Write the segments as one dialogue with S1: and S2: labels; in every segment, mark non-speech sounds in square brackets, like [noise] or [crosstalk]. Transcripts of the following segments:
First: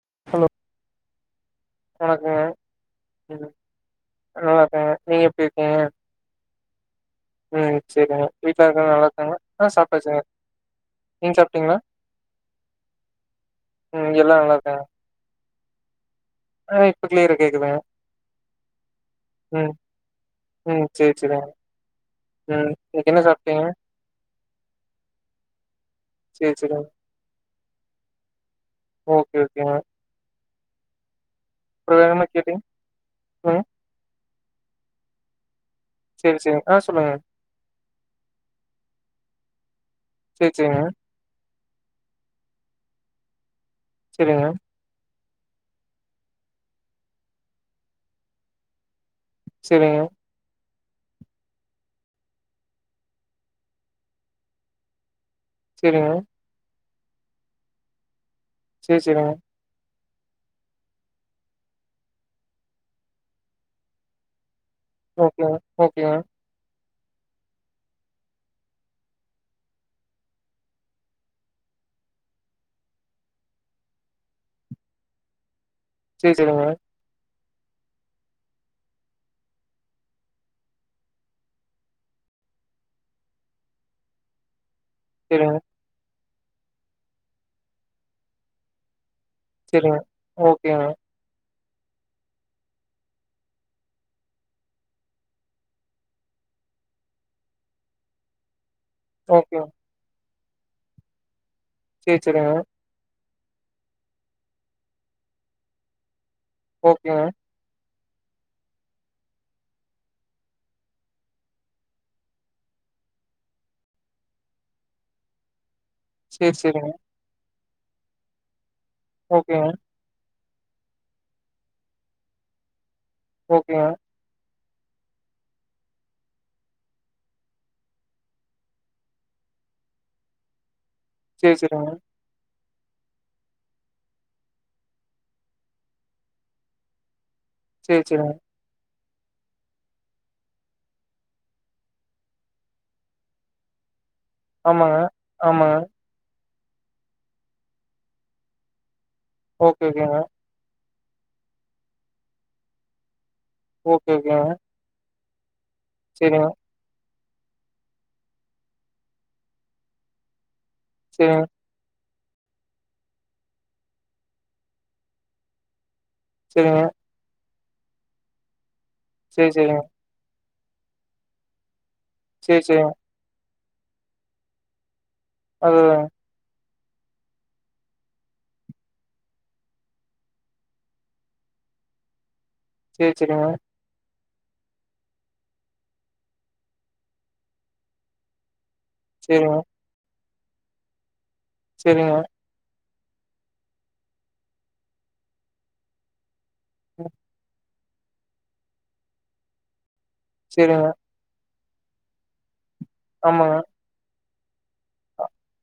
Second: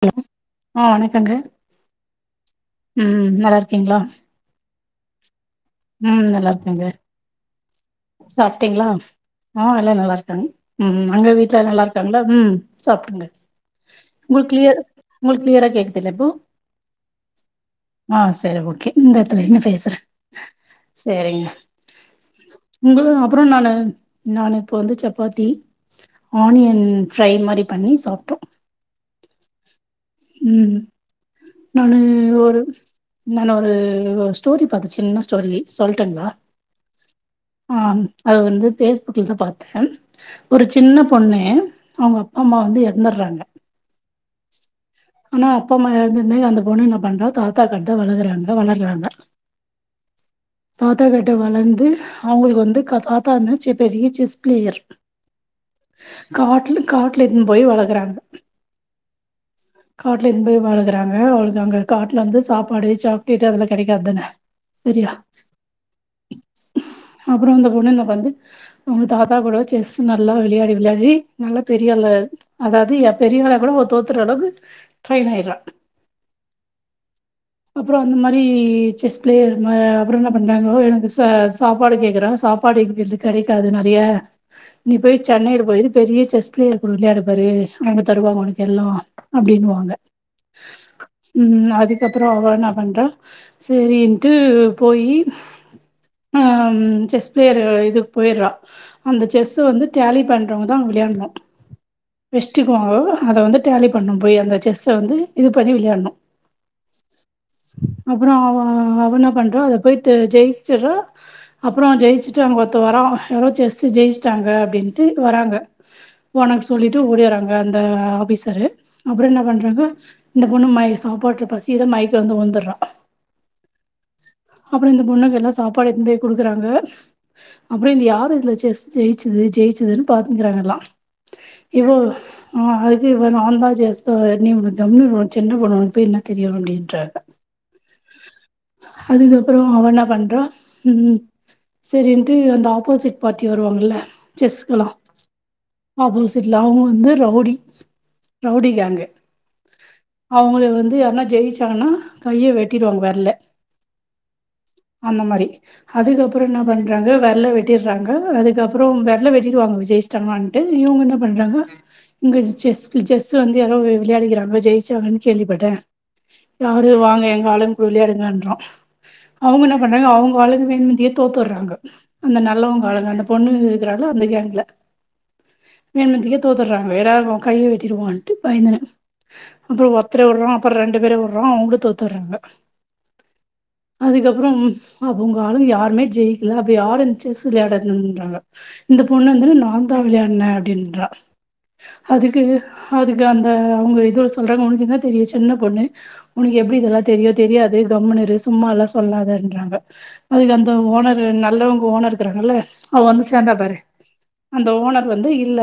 S1: Hello ஆ வணக்கங்க
S2: வணக்கங்க
S1: ம் நல்லாருக்கீங்ளா
S2: நல்லா இருக்கே நீங்க எப்டி இருக்கீங்க
S1: ம் நல்லா இருக்கேங்க
S2: ம் சேரிங்க வீட்ல
S1: சாப்ட்டீங்களா
S2: இருக்கவங்க நல்லா இருக்காங்களா
S1: ஆ எல்லா நல்லா
S2: சாப்ட்டாச்சுங்க
S1: இருக்காங்க ம் அங்க
S2: நீங்க
S1: வீட்ல
S2: சாப்ட்டீங்களா
S1: நல்லா இருக்காங்களா ம் சாப்புடுங்க
S2: ம் எல்லா நல்லாரு
S1: கிளியர் உங்களுக்கு கிளியரா கேக்குதுல இப்போ
S2: அ இப்ப க்ளியர் கேக்குதுங்க
S1: ஆ சரி ஓகே இந்த இடத்துலந்து
S2: ம்
S1: பேசுற
S2: ம் சேரி
S1: சேரிங்
S2: சேரிங்க ம்
S1: உங்க
S2: இன்னைக்கு என்ன
S1: அப்றோ
S2: சாப்ட்டீங்க
S1: நானு நானு இப்ப வந்து சப்பாத்தி
S2: சேரி
S1: ஆனியன்
S2: சேரிங்க
S1: ஃப்ரை மாரி பண்ணி சாப்ட்டோ
S2: ஓகே ஓகே
S1: ம் நானு
S2: வேற என்ன
S1: ஒரு
S2: கேட்டீங்க
S1: நானு
S2: சொல்லுங்க
S1: ஒரு ஸ்டோரி பாத்த சின்னஸ்டோரி சொல்ட்டங்
S2: சரி சரி ஆ சொல்லுங்க
S1: ஆ அது வந்து ஃபேஸ்புக்ல தா பாத்த
S2: சேரி
S1: ஒரு
S2: சேரிங்க
S1: சின்ன பொண்ணு அவங்க அப்பா அம்மா வந்து எறந்தட்றாங்க
S2: சரிங்க
S1: ஆனா அப்ப அம்மா எறந்தபின்னே அந்த பொண்ணு என்ன பண்றா தாத்தா கர்ட்டா வளர்கறாங்க வளர்றாங்க
S2: சரிங்க
S1: தாத்தாக்கிட்ட வளந்து அவங்களுக்கு வந்து தாத்தா இருந்து பெரிய செஸ் பிளேயர்
S2: சேரிங்க
S1: காட்ல காட்டுல எத்னு போய் வளக்குறாங்க
S2: சேரி சேரிங்க
S1: காட்ல எடுத்துனு போய் வழுக்குறாங்க அவளுக்கு அங்க காட்ல வந்து சாப்பாடு சாக்லேட்டு அதெல்லா கெடைக்காதுதானே சரியா
S2: ஓகேங்க ஓகேங்க
S1: அப்றோ அந்த பொண்ணு என்ன பண்து அவங்க தாத்தா கூட செஸ் நல்லா விளையாடி விளையாடி நல்லா பெரியல்ல அதாவது எ பெரியவள கூட ஒரு தோத்துற அளவுக்கு ட்ரெயின் ஆய்ட்றா
S2: சேரி சரிங்க
S1: றோ அந்த மாதிரி செஸ் பிளேயர் அப்றோ என்ன பண்றாங்கோ எனக்கு சாப்பாடு கேக்குறாங்கா படிக்கற்து கிடைக்காது நெறைய நீ போய்
S2: சேரிங்க
S1: சென்னையில பொயிரு பெரிய செஸ் ப்ளேயர் கூட விளையாடிப்பாரு அவுங்க தருவாங்க உனக்கு எல்லா அப்டின்னுவாங்க
S2: சேரிங்க ஓகேங்க
S1: ம் அதுக்கப் த்றோ அவ என்ன பண்றா சரின்ட்டு போயி ஆம் செஸ் பிளேயர் இதுக்கு போய்றா அந்த செஸ்ஸு
S2: ஓகேங்க
S1: வந்து டேலி பண்ணறவங்கதா வெளையாடுனு
S2: சேரி சேரிங்க
S1: வெஸ்ட் [unintelligible] அத வந்து டேலி பண்ணும் போய் அந்த செஸ்ஸ வந்து இது பண்ணி விளையாட்ணு
S2: ஓகேங்க
S1: அப்பறோ அவ அவெ என்ன பண்றா அத போய் தெ ஜெயிச்சற அப்பறோ ஜெயிச்சுட்டு அங்க ஒருத்த வரறா யாரோ செஸ்ஸு ஜெயிச்சிட்டாங்க அப்டின்ட்டு வராங்க
S2: சேரி
S1: ஒனக்கு
S2: சேரிங்க
S1: சொல்லிட்டு ஓடியறாங்க அந்த ஆஃபீசரு அப்பறோ என்ன
S2: ஓகேங்க
S1: பண்றாங்க இந்த பொண்ணு மய சாப்பாடுல பசியோட மயக்க வந்து வுழுந்தட்றா
S2: ஓகேங்க
S1: அப்பறோ இந்த பொண்ணுக்கு எல்லா சாப்பாடு எத்துனு போய் குடுக்குறாங்க அப்பறோ இந்த யாரு இதுல செஸ் ஜெயிச்சது ஜெயிச்சதுன்னு பாத்துங்கிறாங்க எல்லா
S2: சேரி சேரிங்க.
S1: இவோ ஆ அதுக்கு இவ நாந்தா செஸ்ஸு நீ கம்முனு இரு ஒ சின்ன பொண்ணு ஒனக்கு போய் என்ன தெரியு அப்டின்றாங்க
S2: செர் செரிக
S1: அதுக்கப்பறோ அவ என்ன பண்றா ம் ம் செரின்ட்டு அந்த ஆப்போசிட் பார்ட்டி வருவாங்கல்ல செஸ்க்கெல்லா
S2: ஆமாங்க, ஆமாங்க.
S1: ஆப்போசிட்ல அவங்க வந்து ரவுடி ரவுடி கேங்கு
S2: ஓகே ஓகேங்க
S1: அவங்கள வந்து யார்னா ஜெயிச்சாங்கன்னா கைய வெட்டிடுவாங்க வெரல
S2: ஓகே ஓகேங்க
S1: அந்த மாரி அதுக்கப்பறோ
S2: சேரிங்க,
S1: என்ன பண் றாங்க வெரல வெட்டிறாங்க அதுக்கப்பறோ வெரல வெட்டிடுவாங்க அவங் ஜெய்ச்சுட்டாங்கன் ட்டு இவங்க என்ன
S2: சேரிங்க,
S1: பண்றாங்க இங்க செஸ் செஸ்ஸு வந்து யாரோ வி விளையாடிக்கிறாங்க ஜெயிச்சாங்கன்னு கேள்விப்பட்டே
S2: சேரிங்க.
S1: யாரு வாங்க எங்க ஆளுங் கூட விளையாடுங்கன்றா
S2: சேரி
S1: அவங்க என்ன
S2: சேரிங்க,
S1: பண்றாங்க அவங்க ஆளுங்க வேணுமிதியே தோத்துடுறாங்க அந்த
S2: சேரி சேரிங்க.
S1: நல்லவங்காளுங்க அந்த பொண்ணு இருக்குறால அந்த கேங்குல
S2: அது
S1: என்னத்துக்கே தோத்துறாங்க வேறாவ்து கைய வெட்டிடுவான்ட்டு பயந்துனு அப்பறோ ஒத்தர விடுறோ அப்பறோ ரெண்டு பேரயு விடுறோ அவங்களு தோத்துறாங்க
S2: செர் செரிங்க
S1: அதுக்கப்பறோ அவங்க ஆளுங்க யாருமே ஜெயிக்கல அப்ப யாரு இந்த செஸ் விளையான்றதுன்றாங்க இந்த பொண்ணு வந்து
S2: சேரிங்க,
S1: நாந்தா விளையாண்ண அப்டின்றா
S2: சேரிங்க,
S1: அதுக்கு அதுக்கு அந்த அவுங்க இதோ சொல்றாங்க உனக்கு என்ன தெரியு சின்ன பொண்ணு உனக்கு எப்டி இதெல்லா
S2: ம்
S1: தெரியோ தெரியாது கம்முனு இரு சும்மா எல்லா சொல்லாதன்றாங்க அதுக்கு அந்த
S2: சேரிங்க.
S1: ஓனர் இ நல்லவுங்க ஓனர் இருக்கிறாங்கல்ல அவ வந்து சேந்தா
S2: ஆமாங்க.
S1: பாரு அந்த ஓனர் வந்து இல்ல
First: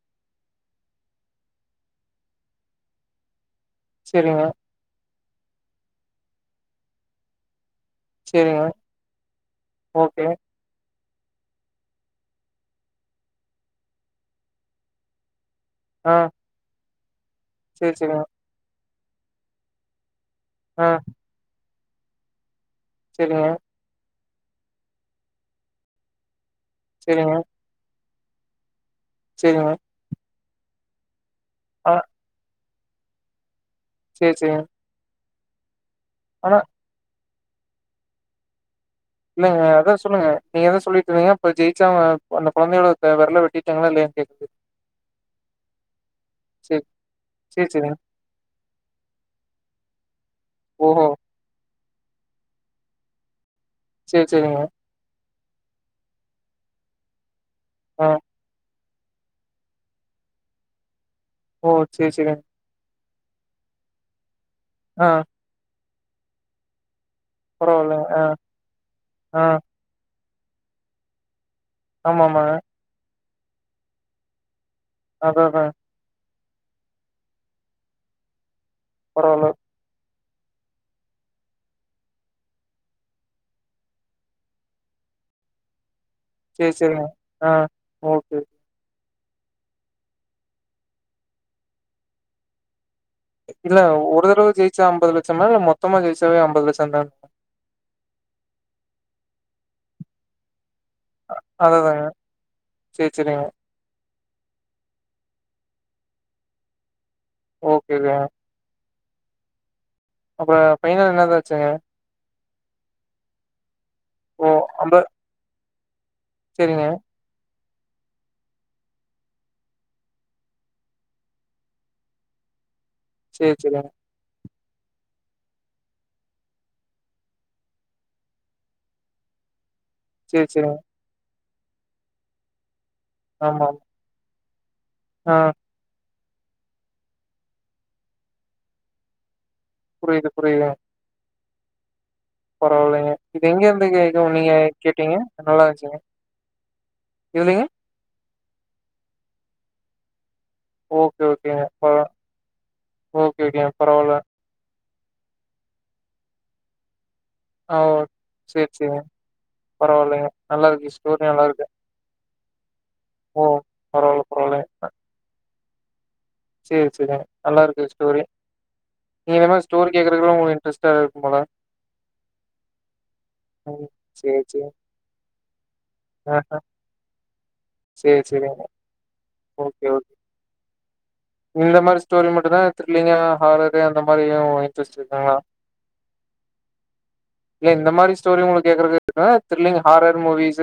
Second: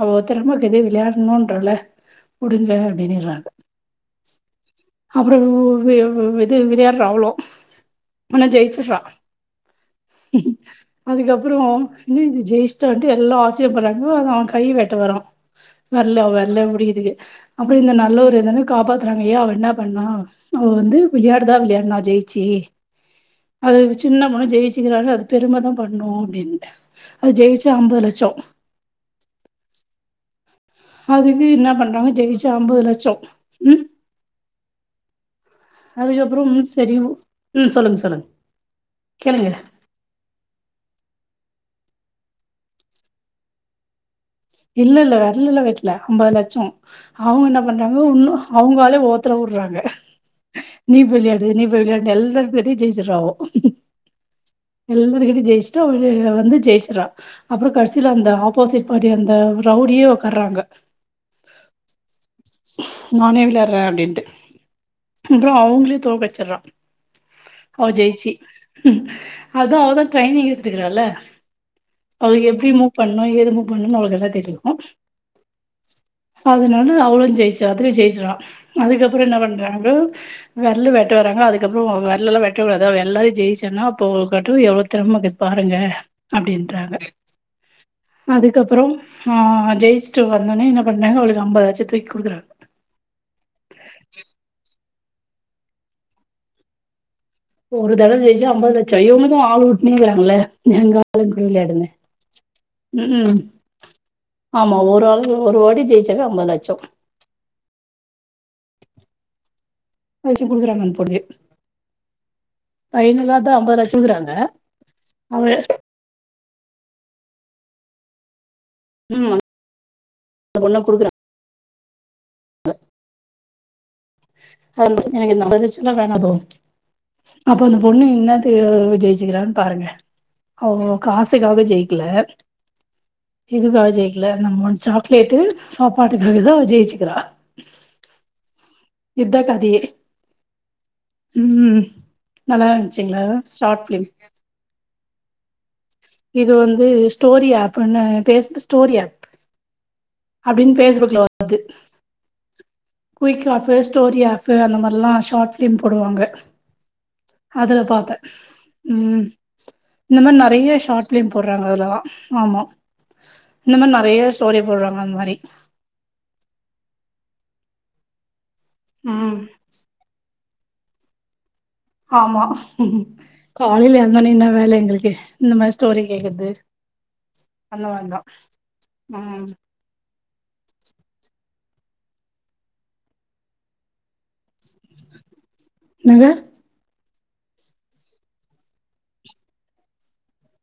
S1: அவ திரும க எதே விளையாடணுன்றால குடுங்க அப்டின்னுனிறாங்க
S2: செரிங்க
S1: அப்பறோ உ வி வ் இது விளையாடுறோ அவளோ ஆனா
S2: சேரிங்க.
S1: ஜெயிச்சுறா
S2: ஓகே.
S1: அதுக்கப்பறோ என்ன இது ஜெயிச்சுடான்ட்டு எல்லா ஆச்சரிய படுறாங்கோ அத அவன் கை வெட்ட வரா
S2: ஆ
S1: நல்லா வெரல புடிக்குதுக அப்றோ இந்த
S2: சேரி
S1: நல்ல
S2: சேரிங்க.
S1: ஒரு எதுனா காப்பாத்துறாங்க ஏ அவ என்ன பண்ணா அவ
S2: ஆ
S1: வந்து விளையாடுதா விளையாடனா ஜெயிச்சு
S2: செரிங்க
S1: அது சின்ன பண்ணு ஜெயிச்சுக்கிறால அது பெருமை தா படணு அப்டின்ட்டு அது
S2: சேரிங்க,
S1: ஜெயிச்சா அம்பது லட்சோ
S2: செரிங்க
S1: அதுவே என்ன
S2: ஆனா
S1: பண்றாங்க ஜெயிச்சா அம்பது லட்சோ ம்
S2: சேரி செரி
S1: அதுக்கப்பறம் செரி உ ம் சொல்லுங்க சொல்லுங்க கேளுங்க
S2: இல்லங்க அதா சொல்லுங்க நீங்க எதோ சொல்லிட்டு இருந்தீங்க இப்ப ஜெயிச்சா அவ அந்த கொழந்தையோட த விரல வெட்டிட்டாங்களா இல்லயான்னு கேக்குது
S1: இல்ல இல்ல வெரல லா வெட்டல இல்ல அம்பது லட்சோ
S2: சேரி
S1: அவுங்க என்ன
S2: சேரி சேரிங்க.
S1: பண்றாங்க வுன்னு அவுங்காலு ஓத்தரா வுடுறாங்க நீ
S2: ஓஹோ!
S1: பிள்ளியா வெளையாடு நீ போய் வெளையாடுனு எல்லாரு பேர்டயு ஜெய்சிரா அவ
S2: சேரி செரிங்க
S1: எல்லார்கிட்டயு ஜெயிச்சுட்டு அவரு அவ வந்து ஜெயிச்சிறா அப்பறோ
S2: ஆ
S1: கடைசில அந்த ஆப்போசிட் பார்ட்டி அந்த ரவுடியே உக்கார்றாங்க
S2: ஓ சேரி சேரி
S1: நானே விளாடுறே அப்டின்ட்டு
S2: ஆ
S1: அப்பறோ அவுங்களே தோற்க்கடிச்சுடுறா அவ
S2: பரவாயில்லங்க. ஆ,
S1: ஜெயிச்சு
S2: ஆ.
S1: அத அவதா ட்ரைனிங் எடுத்துக்கிறால அவுங்களுக்கு
S2: ஆமாமாங்க.
S1: எப்டி மூவ் பண்ணணு ஏது மூவ் பண்ணணுனு அவளுக்கு எல்லா தெரியு
S2: ஆ ஹ ஹா
S1: அதுனால அவளு ஜெயிச்சா அதுலயு ஜெயிச்சுறா அதுக்கப்பறோ என்ன
S2: பரவால்ல.
S1: பண்றாங்க வெரலு வெட்டு வராறங்க அதுக்கப்பறோ வெரலல்லா வெட்டக்கடாது அவ எல்லாரையு ஜெயிச்சன்னா அப்போ கட்டு எவ்ளோ தெறம இருக்கு பாருங்க
S2: சரி,
S1: அப்டின்றாங்க
S2: சரிங்க. ஆ. Okay, okay.
S1: அதுக்கப் பறோ அ ஜெயிச்சுட்டு வந்தோனே என்ன பண்றாங்க அவளுக்கு அம்பது லட்ச்சத தூக்கி குடுக்குறாங்க
S2: இல்ல ஒருதடவ ஜெயிச்சா அம்பது லட்சமா இல்ல மொத்தமா ஜெய்ச்சாவே அம்பது லட்ச தான
S1: ஒரு தடவை ஜெயிச்சா அம்பது லட்சோ இவுங்க தா ஆள் வுட்டுனேக்காங்களே எங்க ஆளுங்குட வெளையாடுக
S2: அததாங்க. சரி,
S1: ம் ஹும்
S2: சரிங்க.
S1: ஆமா ஒரு ஆளுக்கு ஒரு வாட்டி ஜெயிச்சக்க அம்பது லட்சோ
S2: ஓகே தா
S1: அதாச்சு
S2: அப்புறம்
S1: குடுக்குறாங்க அந்த
S2: ஃபைனல்
S1: பொண்ணுக்கு
S2: என்னதாச்சுங்க?
S1: ஃபைனல்லா தா அம்பது லட்சோக்குறாங்க அவ
S2: சேரிங்க
S1: ம் ஆமாங் அந்த பொண்ணுக்கு குடுக்குறாங்க
S2: சேர் செரியா
S1: அத எனக்கு நடந்துச்சுன்னா வேணா பவ் அப்போ அந்த பொண்ணு என்னாத்து ஜெயிச்சுக்கிறான் பாருங்க
S2: சரி, சரிங்க.
S1: அவ காசுக்காக ஜெயிக்கல
S2: ஆமாமா.
S1: இதுக்காக ஜெயிக்கல நம்ம ச
S2: ஆ.
S1: பிளேட்டு சாப்பாட்டுக்காகதா ஜெயிச்சுக்கிறா இத்தா கதயே
S2: புரியுது புரியுது
S1: ம் நல்லா
S2: பரவால்லங்க
S1: இருந்துச்சுங்களா
S2: இது எங்க
S1: ஷார்ட்
S2: இருந்து
S1: ஃபிலிம்
S2: க நீங்க கேட்டீங்க நல்லா இருந்ச்சுங்க
S1: இது வந்து ஸ்டோரி ஆப்ன்னு பேச ஸ்டோரி ஆப் அப்டின்னு பேஸ்புக்ல
S2: ஓகே,
S1: வருது
S2: ஓகேங்க. பரவா ஓகே,
S1: குயிக் ஆப்
S2: ஓகேங்க. பரவால்ல.
S1: ஸ்டோரி ஆப் அந்த மாரிலா ஷார்ட் பிலிம் போடுவாங்க
S2: ஆ.
S1: அதுல
S2: ஓ.
S1: பாத்த
S2: சரி, சரிங்க.
S1: ம் இந்த
S2: பரவாயில்லைங்க.
S1: மாரி
S2: நல்லா
S1: நெறய
S2: இருக்கு
S1: ஷார்ட்
S2: ஸ்டோரி
S1: பிலிம்
S2: நல்லா
S1: போடுறாங்க
S2: இருக்கு.
S1: அதுலல்லா ஆமா
S2: ஓ!
S1: இந்த மாரி
S2: பரவால்ல,
S1: நெறய ஸ்டோரி
S2: பரவால்லைங்க.
S1: போடுறாங்க அந்த மாரி
S2: சரி சரி நல்லாருக்கு ஸ்டோரி நீங்க
S1: ம்
S2: இந்த மாரி ஸ்டோரி கேக்குறக்குதா உங்களுக்கு இன்ட்ரெஸ்ட் டா இருக்கு போல
S1: ஆமா
S2: ம்.
S1: காலைல எழுந்தோனே
S2: சரி,
S1: என்னா
S2: சரி.
S1: வேல எங்களுக்கு இந்த மாரி ஸ்டோரி கேக்குற்து
S2: ஆஹ.
S1: அந்த மாரிதா
S2: சரி, சரிங்க.
S1: ம்
S2: ஓகே ஓகே
S1: [inaudible]
S2: இந்த மாரி ஸ்டோரி மட்டும்தா த்ரில்லிங்கா ஹாரரு அந்த மாரியு இன்ட்ரெஸ்ட் இருக்குங்ளா
S1: என்னங்க
S2: இல்ல இந்த மாரி ஸ்டோரி உங்களுக்கு கேக்குறது எப்டினா த்ரில்லிங் ஹாரர் மூவிஸ்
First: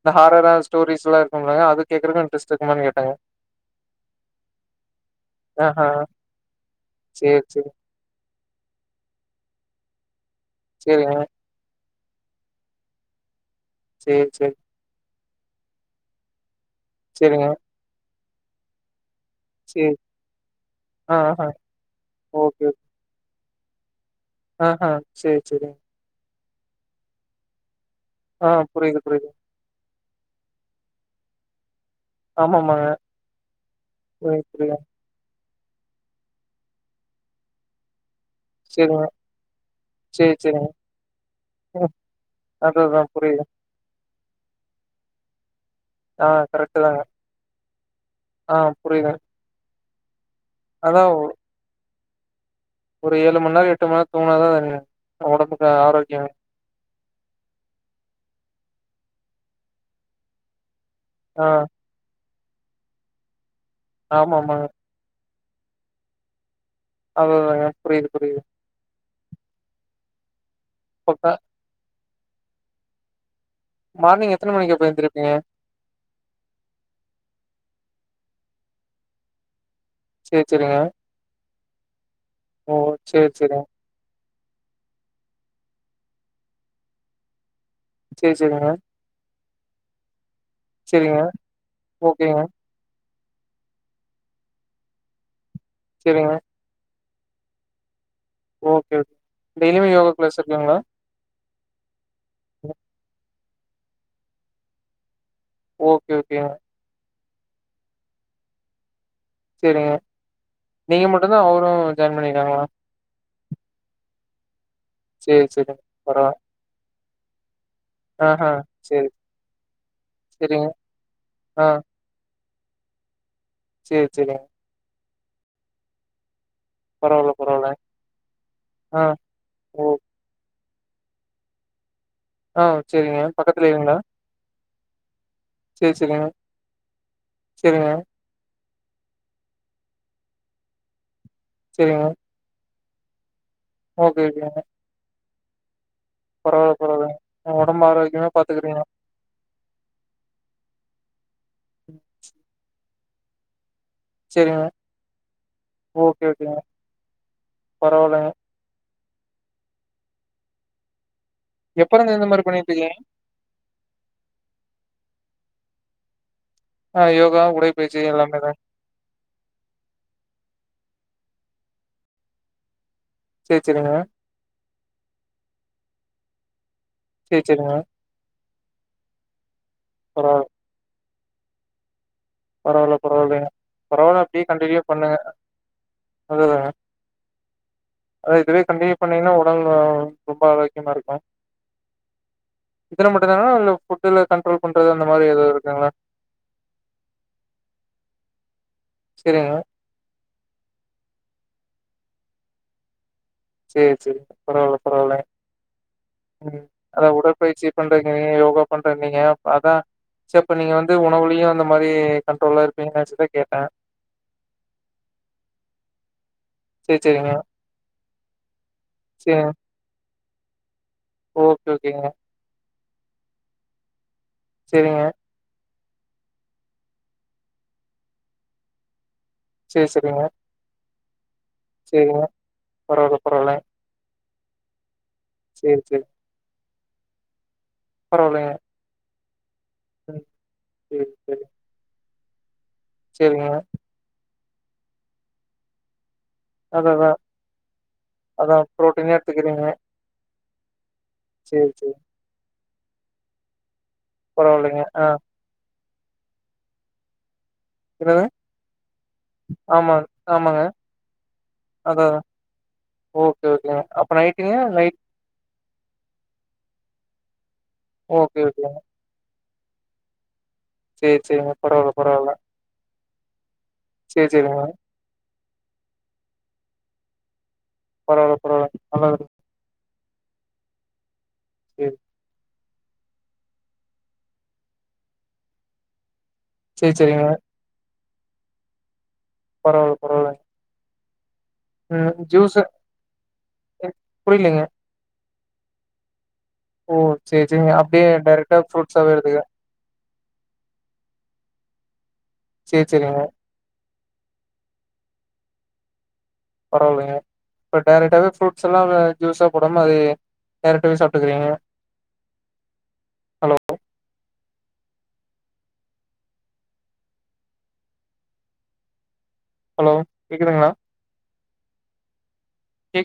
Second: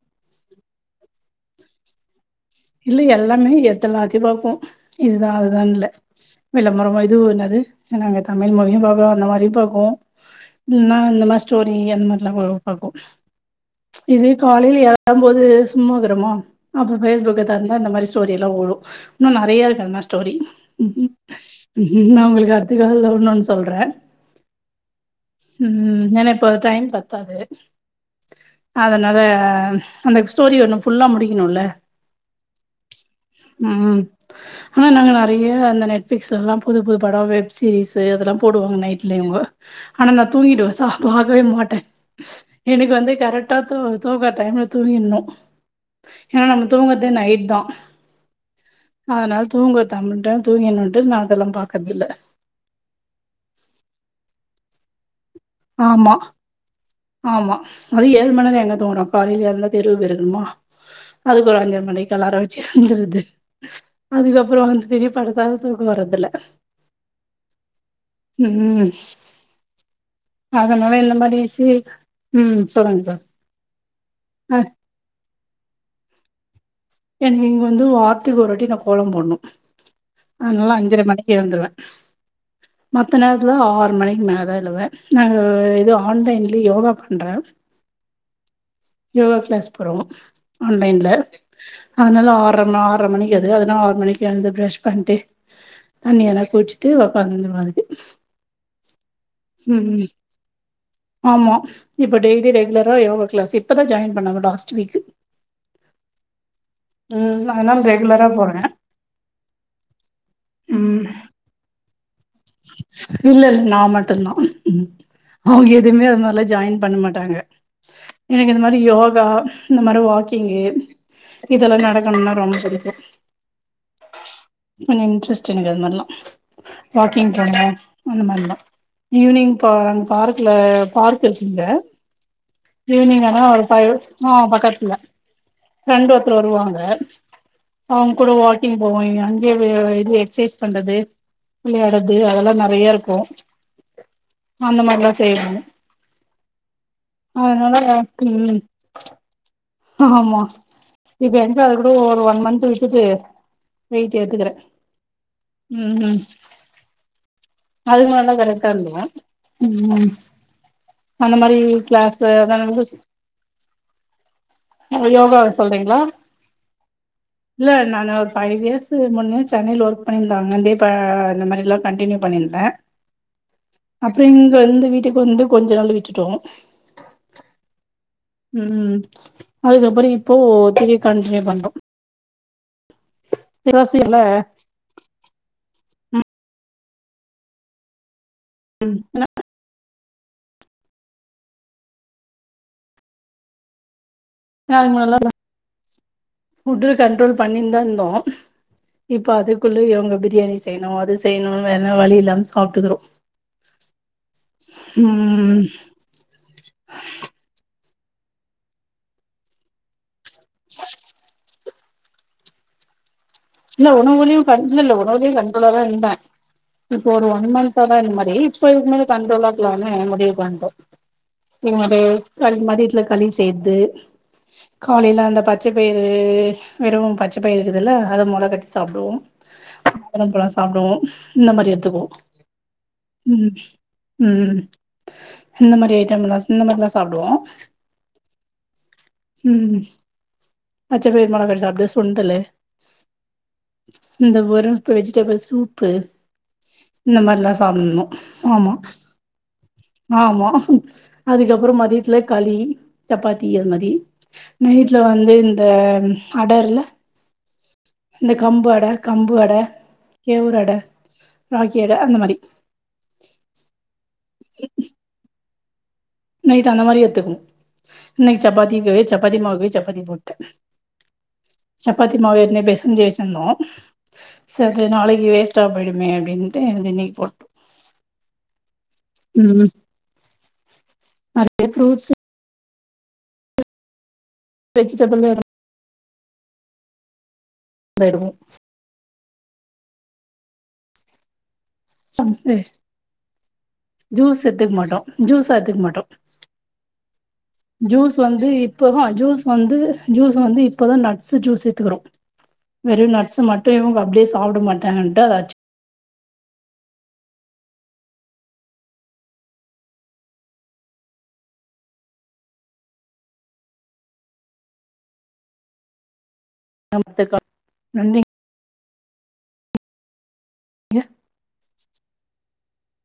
S2: இந்த ஹார்ரா ஸ்டோரிஸ்லா இருக்கும்லங்க அது கேக்குறக்கு இன்ட்ரெஸ்ட் இருக்குமா
S1: இல்ல எல்லாமே எத்தெல்லாத்தையு பாப்போ இதுதா அதுதான் இல்ல
S2: ஆஹ.
S1: விளம்பரமோ இது
S2: சரி,
S1: என்னது
S2: சரி.
S1: நாங்க தமிழ் மொழியு பாக்கோ அந்த மாதிரியு பாக்கோ
S2: சரிங்க.
S1: இந்த மாரி ஸ்டோரி அந்த மாரிலா கூட பாக்கோ
S2: சரி,
S1: இது
S2: சரி.
S1: காலைல வரும்போது சும்மா இருக்குறோமா அப்ப ஃபேஸ்புக்க
S2: சரிங்க.
S1: தெறந்தா இந்த மாரி ஸ்டோரில்லா ஓடு இன்னு நறையா இருக்கு அந்த
S2: சரி.
S1: மாரி ஸ்டோரி
S2: ஆ, ஆஹ.
S1: நா உங்களுக்கு அடுத்த கால்ல இன்னொன்னு சொல்றே
S2: ஆ ஹா
S1: ம் ஏன்னா இப்ப டைம் பத்தாது
S2: ஆ புரியுது
S1: அதனால
S2: புரியுது
S1: அந்த ஸ்டோரி ஒன்னு ஃபுல்லா முடிக்கணும்ல
S2: ஆமாமாங்க.
S1: ம்
S2: புரியுது புரியுது.
S1: ஆனா நாங்க நெறைய அந்த நெட் ஃப்லிக்ஸ்ல எல்லா புது புது படோ வெப் சீரிஸ் அதெல்லா போடுவாங்க
S2: சரிங்க.
S1: நைட்ல இவுங்க ஆனா நா
S2: சரி, சரிங்க.
S1: தூங்கிடுவே சா பக்கவே மாட்ட
S2: ம்.
S1: எனக்கு
S2: அதுதான்
S1: வந்து
S2: புரியுது.
S1: கரெக்ட்டா நல்லா தூ தூங்கற டைம்ல தூங்கின்னு
S2: ஆ
S1: ஏன்னா நம்ம
S2: கரெக்ட்டு தாங்க.
S1: தூங்கர்தே நைட் தா
S2: ஆ புரியுது.
S1: அதனால தூங்க தம்மி தா தூங்கிர்னு இன்ட்டு
S2: அதான்
S1: நா அதெல்லா பாக்கர்தில்ல
S2: ஒரு ஏழுமணி நேரோ எட்டு மணிநேரோ தூங்கணாதா ஒடம்புக்
S1: ஆமா ஆமா அதுவு ஏழுமணிநேரோ எங்க தூங்குறோ காலேல எழுந்தா தெருவ பெருக்கணுமா
S2: ஆ
S1: அதுக்கு ஒரு அஞ்சர மணிக் அலாரோ வெச்சி எழுந்துட்றது அதுக்கப்புறோ
S2: ஆமாமாங்க.
S1: வந்து திருப்பி படுத்தாலு தூக்கோ வர்றதில்ல
S2: அவ்ளோதாங்க புரிது புரிது
S1: ம் அதனால இந்த
S2: அப்ப
S1: மாரி சி ம் சொல்லுங்க சார்
S2: மார்னிங் எத்தன
S1: அ
S2: மணிக்கு அப்போ எந்திருப்பீங்க
S1: எனக்கு இங்க வந்து வாரத்துக்கு ஒருவாட்டி நா கோலம் போட்ணு
S2: சரி,
S1: அதனால
S2: சரிங்க.
S1: அஞ்சர மணிக்கு எழுந்துருவ
S2: ஓ!
S1: மத்த
S2: சரி,
S1: நேரத்துல
S2: சரிங்க.
S1: ஆறு மணிக்கு மேலதா எழுவே நா எதோ ஆன்லைன்லயே யோகா பண்றே
S2: சேர் சேரிங்க
S1: யோகா கிளாஸ் போறோ ஆன்லைன்ல
S2: செரிங்க
S1: அதனால ஆர்ற ஆர்ற மணிக்கு அது அதனா ஆறு மணிக்கு எழுந்து ப்ரஷ் பண்ட்டு தண்ணி
S2: சரிங்க.
S1: எதனா கூச்சிட்டு ஒக்காந்துருவே அதுக்கு
S2: ஓகே ஓ
S1: ம்
S2: டெய்லியுமே யோகா
S1: ம்
S2: க்ளாஸ் இருக்குங்களா
S1: ஆமா இப்ப டெய்லி ரெகுலரா யோகா கிளாஸ் இப்பதா ஜாயின் பண்ண லாஸ்ட் வீக்
S2: ஓகே ஓகேங்க
S1: ம் அதனால ரெகுலரா போறே
S2: சேரிங்க
S1: ம்
S2: நீங்க மட்டுந்தா அவரு ஜாயின் பண்ணிக்காங்ளா
S1: இல்ல நா மட்டுந்தா
S2: சரி,
S1: அவுங்க
S2: சரிங்க.
S1: எதுமே அந்த
S2: பரவால்ல.
S1: மாரிலா ஜாயின் பண்ண மாட்டாங்க
S2: ஆஹா
S1: எனக்கு இந்த மாரி
S2: சரி
S1: யோகா இந்த மாரி வாக்கிங்கு
S2: சரிங்க. ஆ
S1: இதெல்லா நட ம்னா ரொம்ப புடிக்கு
S2: சேர் சேரிங்க
S1: கொஞ்சோ இன்ட்ரெஸ்ட் எனக்கு அது மாரில்லா
S2: பரவால்ல
S1: வாக்கிங் போறல
S2: பரவால்ல.
S1: அந்த மாரிதா
S2: ஆ
S1: ஈவ்னிங்
S2: ஓ
S1: போறாங் பார்க்கல பார்க் [unintelligible]
S2: ஆ சரிங்க.
S1: ஈவ்னிங் ஆனா ஒரு பைவ்
S2: பக்கத்துலேங்களா?
S1: ஆ பக்கத்துல
S2: சரி
S1: ஃப்ரண்டு
S2: சரிங்க.
S1: ஒருத்தர் வருவாங்க
S2: சரிங்க
S1: அவுங் கூட வாக்கிங் போவோ அங்கேய இது எக்சைஸ் பண்றது
S2: சரிங்க.
S1: விளையாடது அதெல்லா நெறைய இருக்கும்
S2: ஓகே ஓகேங்க.
S1: அந்த மாரி எல்லா செய்வ நானு
S2: பரவால்ல பரவால ஒடம்பு ஆரோக்கியமா
S1: ம்
S2: பாத்துக்கிறீங்க
S1: ஆமா இப்ப எங்க அது கூட ஒரு ஒன் மந்த் விட்டுட்டு வெய்ட்டு ஏத்துக்கற
S2: சரிங்க.
S1: ம் ஹு
S2: ஓகே ஓகேங்க.
S1: அதுக்கு
S2: பரவால்லங்க.
S1: நல்லா கரெக்டா இருந்த மேம் அந்த மா [unintelligible]
S2: எப்பருந்து
S1: க்ளாஸு
S2: இந்த மாரி
S1: அதா [unintelligible]
S2: பண்ணிட்டுருக்கீங்க?
S1: யோகா சொல்றீங்களா
S2: ஆ யோகா,
S1: இல்ல
S2: உடைப்பயிற்சி
S1: நானு ஒரு
S2: எல்லாமேவா?
S1: ஃபைவ் இயர்ஸ் முன்ன சென்னையில ஒர்க் பண்ணியிருந்தாங்க தீபா இந்த மாரில்லா கண்டினியூ பண்ணியிருந்தே
S2: சேர் செரிங்க
S1: அப்பறோ இங்க இந்த வீட்டுக்கு வந்து கொஞ்ச நாள் விட்டுட்டோ
S2: ஃபீச்சருங்க
S1: ம் அதுக்கப்புறோ இப்போ
S2: பரவால்ல
S1: திரிய கண்டினியூ பண்றோ
S2: பரவால்ல பரவால்லைங்க
S1: ல்ல
S2: பரவால்ல அப்டியே கண்டனியூவா பண்ணுங்க அதுதா அதா இதுவே கண்டினியூ பண்ணீங்கன்னா ஒடல் வ ரொம்ப ஆரோக்கியமா இருக்கெ இதுல மட்டுந்தானா இல்ல இதுல கண்ட்ரோல் பண்றது
S1: நாளைக்கு
S2: அந்த மாரி
S1: முன்னால
S2: எதாது இருக்குங்களா
S1: ஃபுட்டு கண்ட்ரோல் பண்ணிந்தா இந்தோ இப்ப
S2: சரிங்க.
S1: அதுக்குள்ள இவங்க பிரியாணி செ செய்யணு அது செய்யணு வேறன வழி இல்லாம் சாப்ட்டுக்குறோ
S2: சேர் சேரி பரவால்ல பரவால்ல
S1: ம்ஹ்
S2: ம் அதா உடற்பயிற்சி பண்றீங்க யோகா பண்றேன்னிங்க அதா சர் அப்ப நீங்க வந்து உணவுலயு அந்த மாரி கண்ட்ரோல்ல இருப்பீங்க நெனச்சுதா கேட்டே.
S1: இல்ல உணவுலையு கண் இல்ல இல்ல உணவுலையு கண்ட்றோலாதா இந்தே
S2: சரி
S1: இப்போ ஒரு
S2: சரிங்க.
S1: ஒன் மந்த் தா இந்த மாரி இப்ப இதுக்குமுன்னாடி
S2: சரிங்க.
S1: கண்ட்ரோலாக்கலா முடிவு பண்டோ
S2: ஓகே
S1: என்னுடைய
S2: ஓகேங்க.
S1: களி மதியத்துல களி செய்த்து
S2: சரிங்க.
S1: காலையில அந்த பச்சைப்பயிறு வெறும்வும் பச்ச பயிரு இதல்லா அத மொள கட்டி சாப்டுவோ
S2: சரி
S1: [unintelligible]
S2: சரிங்க.
S1: பழம் சாப்டுவோ இந்த மாரி எத்துக்வோ
S2: சரிங்க. பரவால்ல பரவால்ல.
S1: ம் ம் இந்த
S2: சரி
S1: மாதிரி
S2: சரி.
S1: ஐட்டங்க எல்லா இந்த மார் எல்லா சாப்டுவோ
S2: பரவாலையே
S1: ம் பச்ச
S2: சரி
S1: பேர் மொள கட்டி சாப்டு சுண்டலு
S2: சேரிங்க
S1: இந்த வாரம் ப்ப வெஜிடபிள் சூப்பு
S2: அதா அதா
S1: இந்த மார் எல்லா சாப்ட்ணு
S2: அதா
S1: ஆமா
S2: புரோட்டீனே எடுத்துக்கிறீங்க.
S1: ஆமா
S2: சரி
S1: அதுக்கப்புறம்
S2: சரி.
S1: மதியத்துல களி சப்பாத்தி அது மாரி
S2: பரவால்லைங்க.
S1: நைட்ல
S2: ஆ.
S1: வந்து இந்த அட இல்ல
S2: என்னது?
S1: இந்த கம்பு அட கம்பு அட
S2: ஆமா
S1: கேவுர்
S2: ஆமாங்க.
S1: அட ராகி அட
S2: அதா
S1: அந்த
S2: அதா.
S1: மாரி
S2: ஓகே அப்ப நைட்டுங்க நைட்
S1: நைட் அந்த மாரி எத்துக்குணு
S2: ஓகே
S1: இன்னைக்கு
S2: ஓகேங்க.
S1: சப்பாத்திக்குவே சப்பாத்தி மாவுக்கு சப்பாத்தி போட்ட
S2: சரி சரிங்க. பரவால்ல
S1: சப்பாத்தி
S2: பரவால்ல.
S1: மாவு எத்துனு பெசெஞ்சு வச்சினுந்தோம்
S2: சேரி சேரிங்க
S1: சரி நாளைக்கு வே ச்சா போய்டுமே அப்டின்ட்டு நெய் போட்
S2: பரவால்ல பரவால்ல நல்லது
S1: ம் எ
S2: சேரி
S1: ஃப்ரூட்ஸ் வெஜிடபுள் [inaudible]
S2: சரி சரிங்க
S1: வடுவூ
S2: பரவால்ல பரவால்ல ஜூஸு
S1: ஷப்ரைஸ் ஜூஸ்
S2: புரியலீங்க
S1: எத்துக்க மாட்டோ ஜூஸா எத்துக்க மாட்டோ
S2: ஓ சர் சர்
S1: ஜூஸ் வந்து இப்பதா ஜூஸ் வந்து ஜூஸ் வந்து இப்பதா நட்ஸ் ஜூஸ் எத்துக்குறோ
S2: சேரி
S1: வெறும்
S2: சேரிங்க
S1: நட்ஸ் மட்டு இவங்க அப்டியே சாப்ட மாட்டாங்கன்ட்டு அத அட்ச்சு
S2: பரவால்லங்க பட் டரெக்டாவே ப்ரூட்ஸ் எல்லா ஜூஸா போடாம ஐயையோ டரெக்டாவே சாப்ட்டுக்குறீங்க ஹலோ
S1: அடுத்தக்கால் நன்றி
S2: ஹலோ கேக்குதுங்களா
S1: ஏ
S2: கேக்